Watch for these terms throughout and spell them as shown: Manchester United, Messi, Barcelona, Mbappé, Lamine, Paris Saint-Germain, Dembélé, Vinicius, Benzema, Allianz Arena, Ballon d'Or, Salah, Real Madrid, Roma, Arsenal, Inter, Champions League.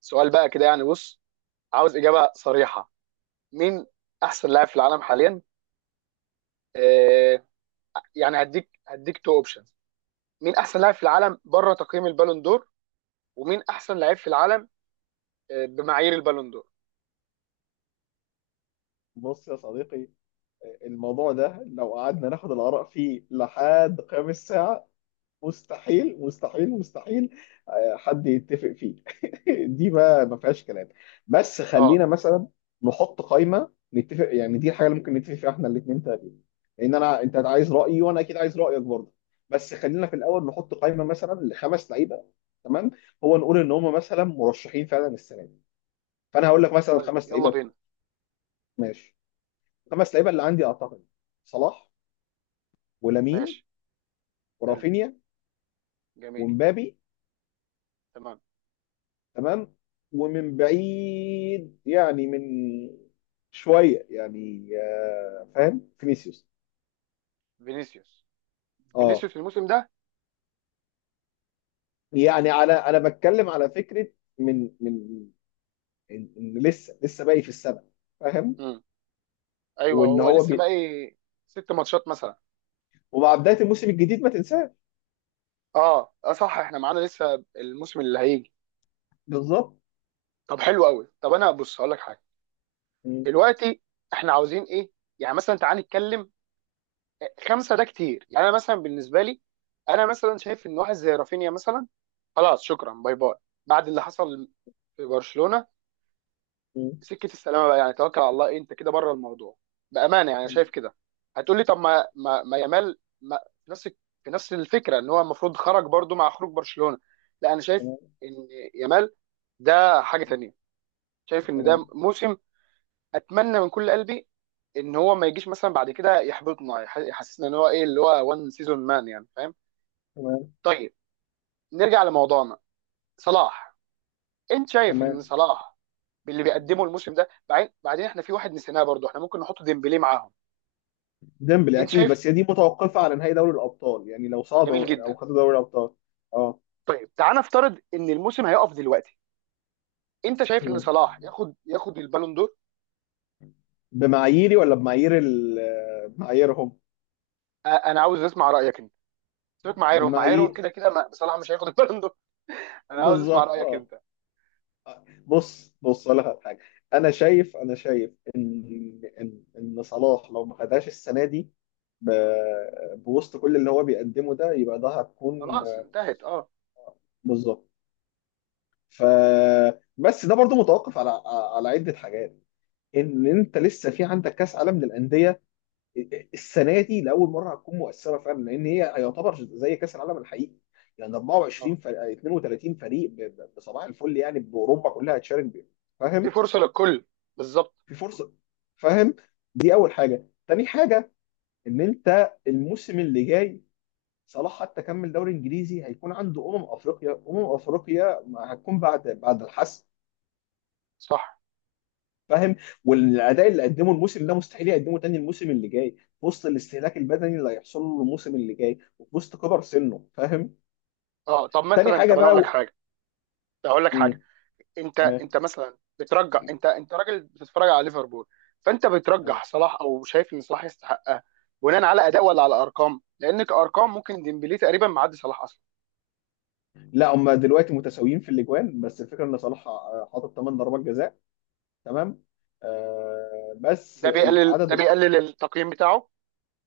سؤال بقى كده يعني بص. عاوز اجابه صريحه. مين احسن لاعب في العالم حاليا؟ آه. يعني هديك تو اوبشنز. مين احسن لاعب في العالم بره تقييم البالون دور؟ ومين احسن لاعب في العالم بمعايير البالون دور؟ بص يا صديقي، الموضوع ده لو قعدنا ناخد الآراء فيه لحد قيام الساعة. مستحيل مستحيل مستحيل، آه، حد يتفق فيه. دي ما فيهاش كلام. بس اه، خلينا مثلا نحط قائمة نتفق، يعني دي الحاجة اللي ممكن نتفق فيها احنا الاثنين تقريبا. لأن أنت عايز رأيي، وأنا أكيد عايز رأيك برضه. بس خلينا في الأول نحط قائمة مثلا لخمس لعيبة. تمام. هو نقول إن هم مثلا مرشحين فعلا السنة دي. فأنا هقول لك مثلا طيب الخمس يلا لعيبة بينا. بتوع. ماشي. خمس لعيبه اللي عندي، اعتقد صلاح، ولامين، ماشي، حلو، ورافينيا، جميل، ومبابي. تمام. تمام. ومن بعيد يعني، من شويه يعني، فاهم، فينيسيوس. فينيسيوس. اه. فينيسيوس الموسم ده. يعني، على، انا بتكلم على فكره من إن لسه باقي في السبع، فاهم. امم ايوه، وان هو هو لسه بي... باقي ست ماتشات مثلا. ومع بدايه الموسم الجديد ما تنساه. اه، اه، صح، احنا معانا لسه الموسم اللي هيجي. بالظبط. طب حلو قوي. طب انا بص هقول لك حاجه. م- دلوقتي احنا عاوزين ايه؟ يعني مثلا تعال نتكلم. خمسه ده كتير. يعني انا مثلا بالنسبه لي، انا مثلا شايف ان واحد زي رافينيا مثلا خلاص، شكرا، باي باي، بعد اللي حصل في برشلونه. م. سكه السلامه بقى، يعني توكل على الله، إيه انت كده بره الموضوع؟ بامانه يعني أنا تمام. شايف كده. هتقول لي طب ما يامال ما في نفس في نفس الفكره ان هو المفروض خرج برضو مع خروج برشلونه. لا، انا شايف تمام. ان يامال ده حاجه تانيه. شايف ان ده تمام. موسم اتمنى من كل قلبي ان هو ما يجيش مثلا بعد كده يحبطنا يحسسنا ان هو ايه اللي هو وان سيزون مان، يعني فاهم. تمام. طيب نرجع لموضوعنا. صلاح. انت شايف ان تمام. صلاح باللي بيقدمه تمام. الموسم ده؟ بعدين احنا في واحد نسيناه برضو، احنا ممكن نحط ديمبلي معاهم. ديمبلي انت اكيد، شايف؟ بس هي دي متوقفه على نهائي دوري الابطال، يعني لو جميل صعدوا او جدا. خدوا دوري الابطال. اه. طيب تعال نفترض ان الموسم هيقف دلوقتي. انت شايف ان صلاح مم. ياخد البالون دور؟ بمعاييري ولا بمعايير معاييرهم؟ انا عاوز اسمع رايك انت. سيبك، معايرهم معايرهم بمعايير. كده كده صلاح مش هياخد البالون دور. انا عاوز اسمع بالظبط. رايك اه. انت. بص بص، اقول لك على حاجه. انا شايف ان صلاح لو ما خدهاش السنه دي ب... بوسط كل اللي هو بيقدمه ده، يبقى ده هتكون. خلاص انتهت، اه. بالظبط. ف بس ده برضو متوقف على عده حاجات. ان انت لسه في عندك كاس عالم للانديه، السنه دي لاول مره هتكون مؤثره فعلا، لان هي يعتبر زي كاس العالم الحقيقي. يعني 24 اه. فريق، 32 فريق، بصباح الفل، يعني باوروبا كلها هتشارك بيه. في فاهم. فرصه للكل، بالظبط. في فرصه. فاهم. دي اول حاجه. تاني حاجه، ان انت الموسم اللي جاي، صلاح حتى كمل دوري انجليزي، هيكون عنده افريقيا. افريقيا ما هتكون بعد الحسم. صح. فاهم. والاداء اللي قدمه الموسم ده مستحيل يقدمه تاني الموسم اللي جاي، في وسط الاستهلاك البدني اللي هيحصل له الموسم اللي جاي، وفي وسط كبر سنه. فاهم. اه، طب تاني مثلا، حاجه طب انا اقول بقى لك حاجه. اقول لك حاجه. مم. انت تمام. انت مثلا بترجح، انت راجل بتتفرج على ليفربول. فانت تمام. بترجح صلاح او شايف ان صلاح يستحقها بناء على اداء ولا على ارقام؟ لان كارقام ممكن ديمبلي تقريبا معدي صلاح اصلا. لا، هم دلوقتي متساويين في الاجوان، بس الفكره ان صلاح حاطط 8 ضربات جزاء. تمام. بس ده بيقلل العدد ده بيقلل التقييم بتاعه.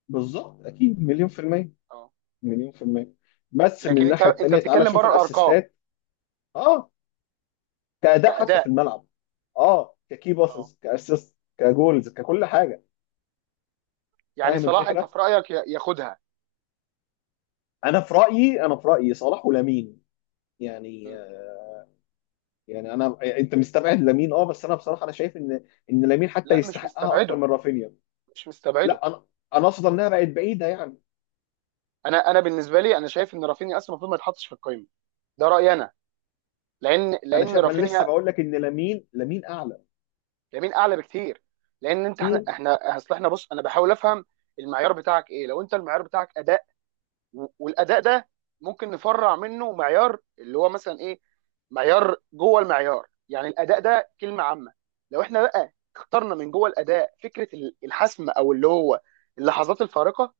بالظبط اكيد، مليون في الميه، اه. مليون في الميه. بس من لكن انت الناحيه انت التانيه، تعالى بتتكلم شوف بره الارقام. الاسيستات. اه. كأداء حتى في كاداء. الملعب. اه. ككي اه. باسز، كاسيست، كجولز، ككل حاجه. يعني فاهم صلاح انت الفكره. في رايك ياخدها؟ انا في رايي صلاح ولامين. يعني مم. آه، يعني انت مستبعد لامين. اه. بس انا بصراحه، انا شايف ان لامين حتى لا، مش يستحقها اكتر مستبعده، من رافينيا. مش مستبعده. لا، انا اقصد انها بقت بعيده يعني. انا بالنسبه لي، انا شايف ان رافينيا اصلا المفروض ما يتحطش في القائمه. ده رايي انا. لان انا لان شايف، ما انا لسه رافينيا، بقول لك ان لامين لامين اعلى. لامين اعلى بكتير. لان انت، احنا مم. احنا اصل، احنا بص، انا بحاول افهم المعيار بتاعك ايه. لو انت المعيار بتاعك اداء، والاداء ده ممكن نفرع منه معيار اللي هو مثلا ايه. معيار جوه المعيار، يعني الاداء ده كلمه عامه. لو احنا بقى اخترنا من جوه الاداء فكره الحسم او اللي هو اللحظات الفارقه،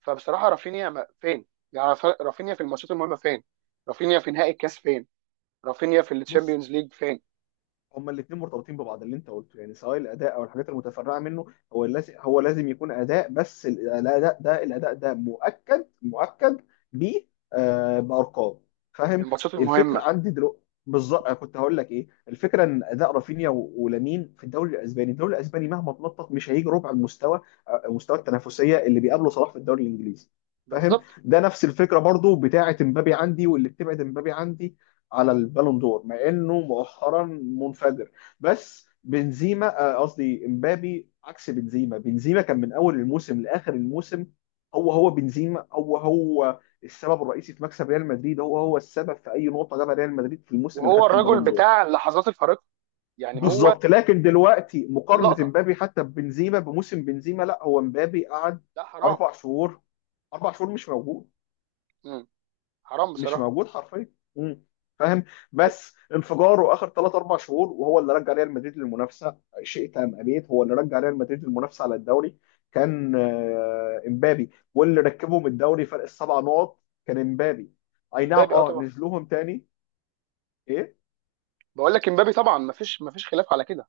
فبصراحه رافينيا فين؟ يعني رافينيا في الماتشات المهمه فين؟ رافينيا في نهائي الكاس فين؟ رافينيا في بص، الشامبيونز ليج فين؟ هما الاثنين مرتبطين ببعض اللي انت قلته، يعني سواء الاداء او الحاجات المتفرعه منه. هو لازم يكون اداء، بس الاداء ده مؤكد مؤكد ب آه، بارقام. فاهم. الماتشات الفكره المهمه، عندي دلوقتي بالظبط، كنت هقول لك ايه الفكره. ان اداء رافينيا ولامين في الدوري الاسباني، الدوري الاسباني مهما تنطط مش هيجي ربع المستوى مستوى التنافسيه اللي بيقابله صلاح في الدوري الانجليزي. فاهم. بالظبط. ده نفس الفكره برضو بتاعه امبابي عندي، واللي بتبعد امبابي عندي على البالون دور، مع انه مؤخرا منفجر. بس بنزيما آه، قصدي امبابي عكس بنزيما. بنزيما كان من اول الموسم لاخر الموسم. هو بنزيما، هو السبب الرئيسي في مكسب ريال مدريد. هو السبب في اي نقطه جابها ريال مدريد في الموسم اللي وهو خد فيه الرجل البالون دور. بتاع اللحظات الفارقه، يعني هو بالظبط. لكن دلوقتي مقارنه اللقطه. امبابي حتى ببنزيما بموسم بنزيما، لا. هو امبابي قعد لا، حرام. 4 شهور، 4 شهور مش موجود، مم. حرام مش بصراحه. موجود حرفيا. مم. فاهم. ب- بس انفجاره اخر ثلاث اربع شهور، وهو اللي رجع ريال مدريد للمنافسه. شيء تام ابيت، هو اللي رجع ريال مدريد للمنافسه على الدوري. كان امبابي، واللي ركبهم الدوري فرق 7 نقط. كان امبابي. اي نعم. امبابي، اه، اه، طبعا. نزلوهم تاني. ايه. بقول لك امبابي طبعا، مفيش خلاف على كده.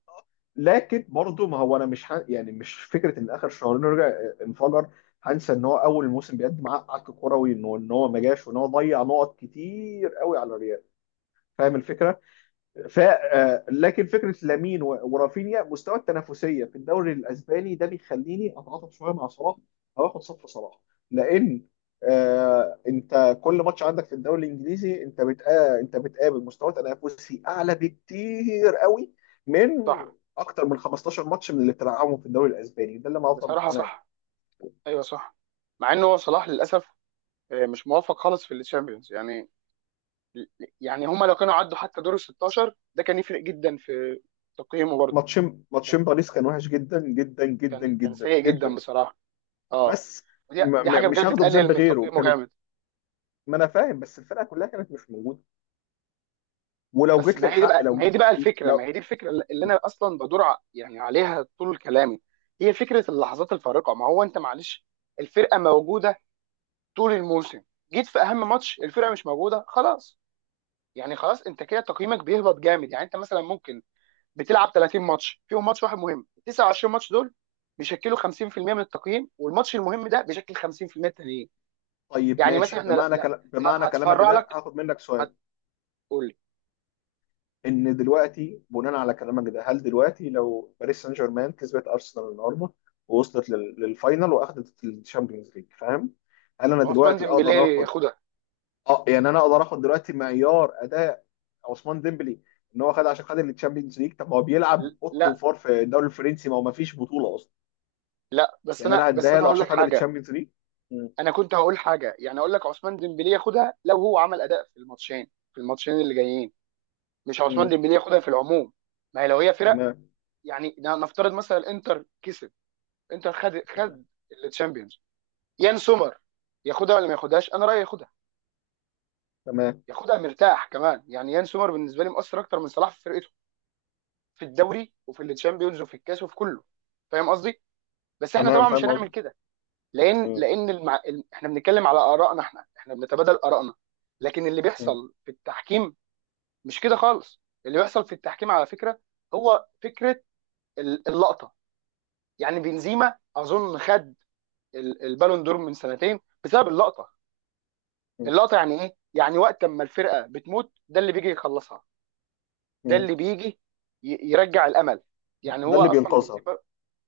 لكن برضه، ما هو انا مش ه... يعني مش فكره ان اخر شهرين رجع انفجر. هنسى ان هو اول موسم بيقدم عك كروي، ان هو ما جاش، وان هو ضيع نقط كتير قوي على الريال. فاهم الفكره. ف آه، لكن فكره لامين ورافينيا، مستوى التنافسيه في الدوري الاسباني ده بيخليني اتعاطف شويه مع صلاح، او اخد صف صلاح. لان انت كل ماتش عندك في الدوري الانجليزي، انت انت بتقابل مستوى تنافسي اعلى بكتير قوي، من صح اكتر من 15 ماتش من اللي بتلعبهم في الدوري الاسباني، ده اللي انا افضل بصراحه، مقتنع بيه. صح، ايوه، صح. مع ان هو صلاح للاسف مش موفق خالص في الشامبيونز، يعني. يعني هما لو كانوا عدوا حتى دور ال 16 ده كان يفرق جدا في تقييمه برضه. ماتشين، كان ماتشين باريس كان وحش جدا جدا جدا كان جدا سيء جدا جدا. بصراحه. اه. بس دي دي حاجه مش بجد هاخده تقلل بذنب من غيره تقييمه كانت. جامد. ما انا فاهم، بس الفرقه كلها كانت مش موجوده. ولو بس جيت ما هي دي للحق بقى ما هي لو دي بقى الفكره، ما لو هي دي الفكره اللي انا اصلا بدور يعني عليها طول كلامي. هي فكره اللحظات الفارقه. ما هو انت معلش، الفرقه موجوده طول الموسم، جيت في اهم ماتش الفرقه مش موجوده، خلاص. يعني خلاص انت كده تقييمك بيهبط جامد. يعني انت مثلا ممكن بتلعب 30 ماتش، فيهم ماتش واحد مهم، 29 ماتش دول بيشكلوا 50% من التقييم، والماتش المهم ده بيشكل 50% التانيين. طيب يعني مثلا ماشي، احنا، لا، بمعنى لا، بمعنى كلامك هتفرع ده لك، هاخد منك سؤال. هتقول لي ان دلوقتي بناء على كلامك ده، هل دلوقتي لو باريس سان جيرمان كسبت ارسنال النهارده، ووصلت للفاينل، واخدت الشامبيونز ليج، فاهم، هل انا عثمان دلوقتي اقدر ديمبلي اخد؟ ياخدها. اه، يعني انا اقدر اخد دلوقتي معيار اداء عثمان ديمبلي، ان هو خد عشان خد الشامبيونز ليج. طب ما هو بيلعب اوضه لا، وفار في الدوري الفرنسي، ما هو ما فيش بطوله اصلا. لا، بس يعني انا انا بس هديها انا له هقول عشان لك خد حاجه. الشامبيونز ليج. انا كنت هقول حاجه، يعني اقول لك عثمان ديمبلي ياخدها لو هو عمل اداء في الماتشين اللي جايين. مش عثمان مم. ديمبلي ياخدها في العموم. ما هي لو هي فرق. تمام. يعني نفترض مثلا الانتر كسب. انتر خد تمام. خد التشامبيونز، يان سومر ياخدها ولا ما ياخدهاش؟ انا رايي ياخدها. تمام. ياخدها مرتاح كمان. يعني يان سومر بالنسبه لي مؤثر اكتر من صلاح في فرقته، في الدوري وفي التشامبيونز وفي الكاس وفي كله. فاهم قصدي. بس احنا تمام. طبعا مش فاهم هنعمل قصدي. كده، لان مم. لان احنا بنتكلم على ارائنا، احنا بنتبادل ارائنا. لكن اللي مم. بيحصل في التحكيم مش كده خالص. اللي بيحصل في التحكيم على فكره هو فكره اللقطه. يعني بنزيما اظن خد البالون دور من سنتين بسبب اللقطه. مم. اللقطه يعني ايه؟ يعني وقت ما الفرقه بتموت، ده اللي بيجي يخلصها، ده مم. اللي بيجي يرجع الامل. يعني ده هو اللي اصلا بينقذها. بنزيما،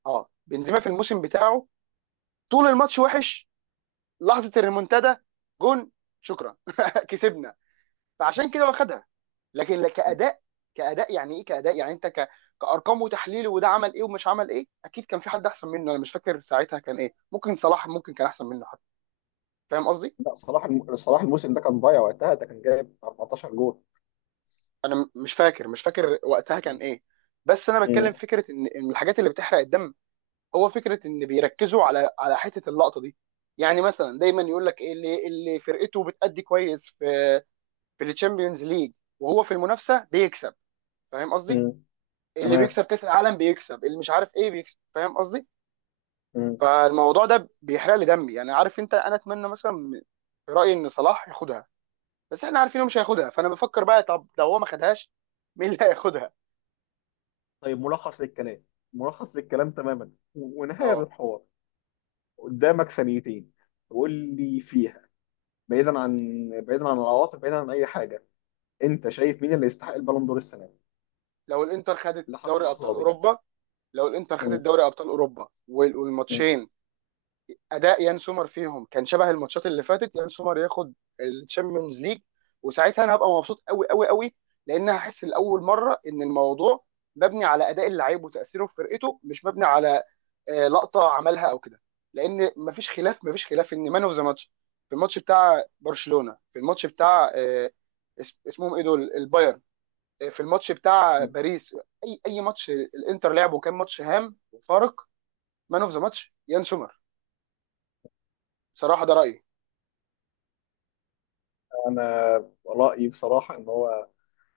اه، بنزيما في الموسم بتاعه طول الماتش وحش، لحظه الريمونتادا، جون، شكرا، كسبنا. فعشان كده واخدها. لكن لا مم. كاداء. كاداء يعني ايه؟ كاداء يعني انت كارقام وتحليل وده عمل ايه ومش عمل ايه. اكيد كان في حد احسن منه، انا مش فاكر ساعتها كان ايه، ممكن صلاح ممكن كان احسن منه حتى. فاهم قصدي. لا صلاح صلاح الموسم ده كان ضايع وقتها، ده كان جايب 14 جول. انا مش فاكر، مش فاكر وقتها كان مم. ايه. بس انا بتكلم مم. فكره ان الحاجات اللي بتحرق الدم هو فكره ان بيركزوا على حته اللقطه دي. يعني مثلا دايما يقول لك ايه، اللي فرقته بتأدي كويس في في الشامبيونز ليج وهو في المنافسه بيكسب، فاهم قصدي؟ مم. اللي تمام. بيكسب كاس العالم بيكسب، اللي مش عارف ايه بيكسب، فاهم قصدي. مم. فالموضوع ده بيحرق لي دمي، يعني عارف انت، انا اتمنى مثلا في رايي ان صلاح ياخدها. بس احنا عارفين انه مش هياخدها، فانا بفكر بقى طب لو هو ما خدهاش، مين اللي هياخدها. طيب ملخص للكلام، ملخص للكلام تماما ونهاية اه. للحوار. قدامك ثانيتين تقول لي فيها، بعيدا عن بعيدا عن العواطف، بعيدا عن اي حاجه، انت شايف مين اللي يستحق البالون دور السنه دي؟ لو الانتر خدت لحد دوري ابطال اللحظه دي. اوروبا، لو الانتر خدت مم. دوري ابطال اوروبا مم. والماتشين اداء يان سومر فيهم كان شبه الماتشات اللي فاتت، يان سومر ياخد الشامبيونز ليج. وساعتها انا هبقى مبسوط قوي قوي قوي، لان هحس لاول مره ان الموضوع مبني على اداء اللعيب وتاثيره في فرقته، مش مبني على لقطه عملها او كده. لان مفيش خلاف، مفيش خلاف ان مان اوف ذا ماتش في الماتش بتاع برشلونه، في الماتش بتاع اسمهم ايه دول؟ البايرن. في الماتش بتاع مم. باريس، اي ماتش الانتر لعبه كان ماتش هام وفارق، مان اوف ذا ماتش يان سومر. صراحه ده رايي. انا رايي بصراحه ان هو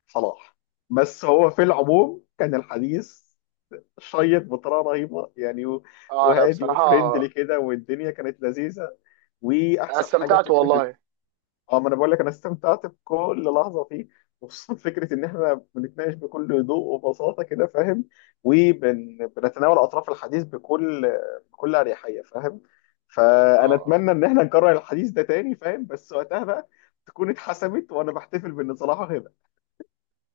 صلاح. بس هو في العموم كان الحديث شيق بطريقه رهيبه، يعني اه، انا وهادي بصراحه وفريندلي كده، والدنيا كانت لذيذه. أنا واحسن حاجه استمتعت فكره. والله. اه، ما انا بقول لك انا استمتعت بكل لحظه فيه، وخصوصا فكره ان احنا بنتناقش بكل هدوء وبساطه كده، فاهم. وبنتناول اطراف الحديث بكل اريحيه، فاهم. اه، فانا اه. اتمنى ان احنا نكرر الحديث ده تاني، فاهم. بس وقتها بقى تكون اتحسمت، وانا بحتفل بان صلاح هيبقى.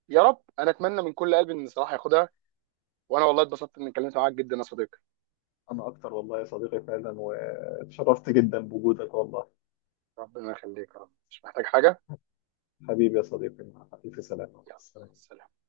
يا رب، انا اتمنى من كل قلبي ان صلاح ياخدها. وانا والله اتبسطت اني اتكلمت معاك جدا يا صديقي. أنا أكتر والله يا صديقي، فعلا واتشرفت جدا بوجودك، والله. ربنا يخليك، يا رب مش محتاج حاجه. حبيبي يا صديقي، مع ألف سلامة. يلا مع السلام. السلامه.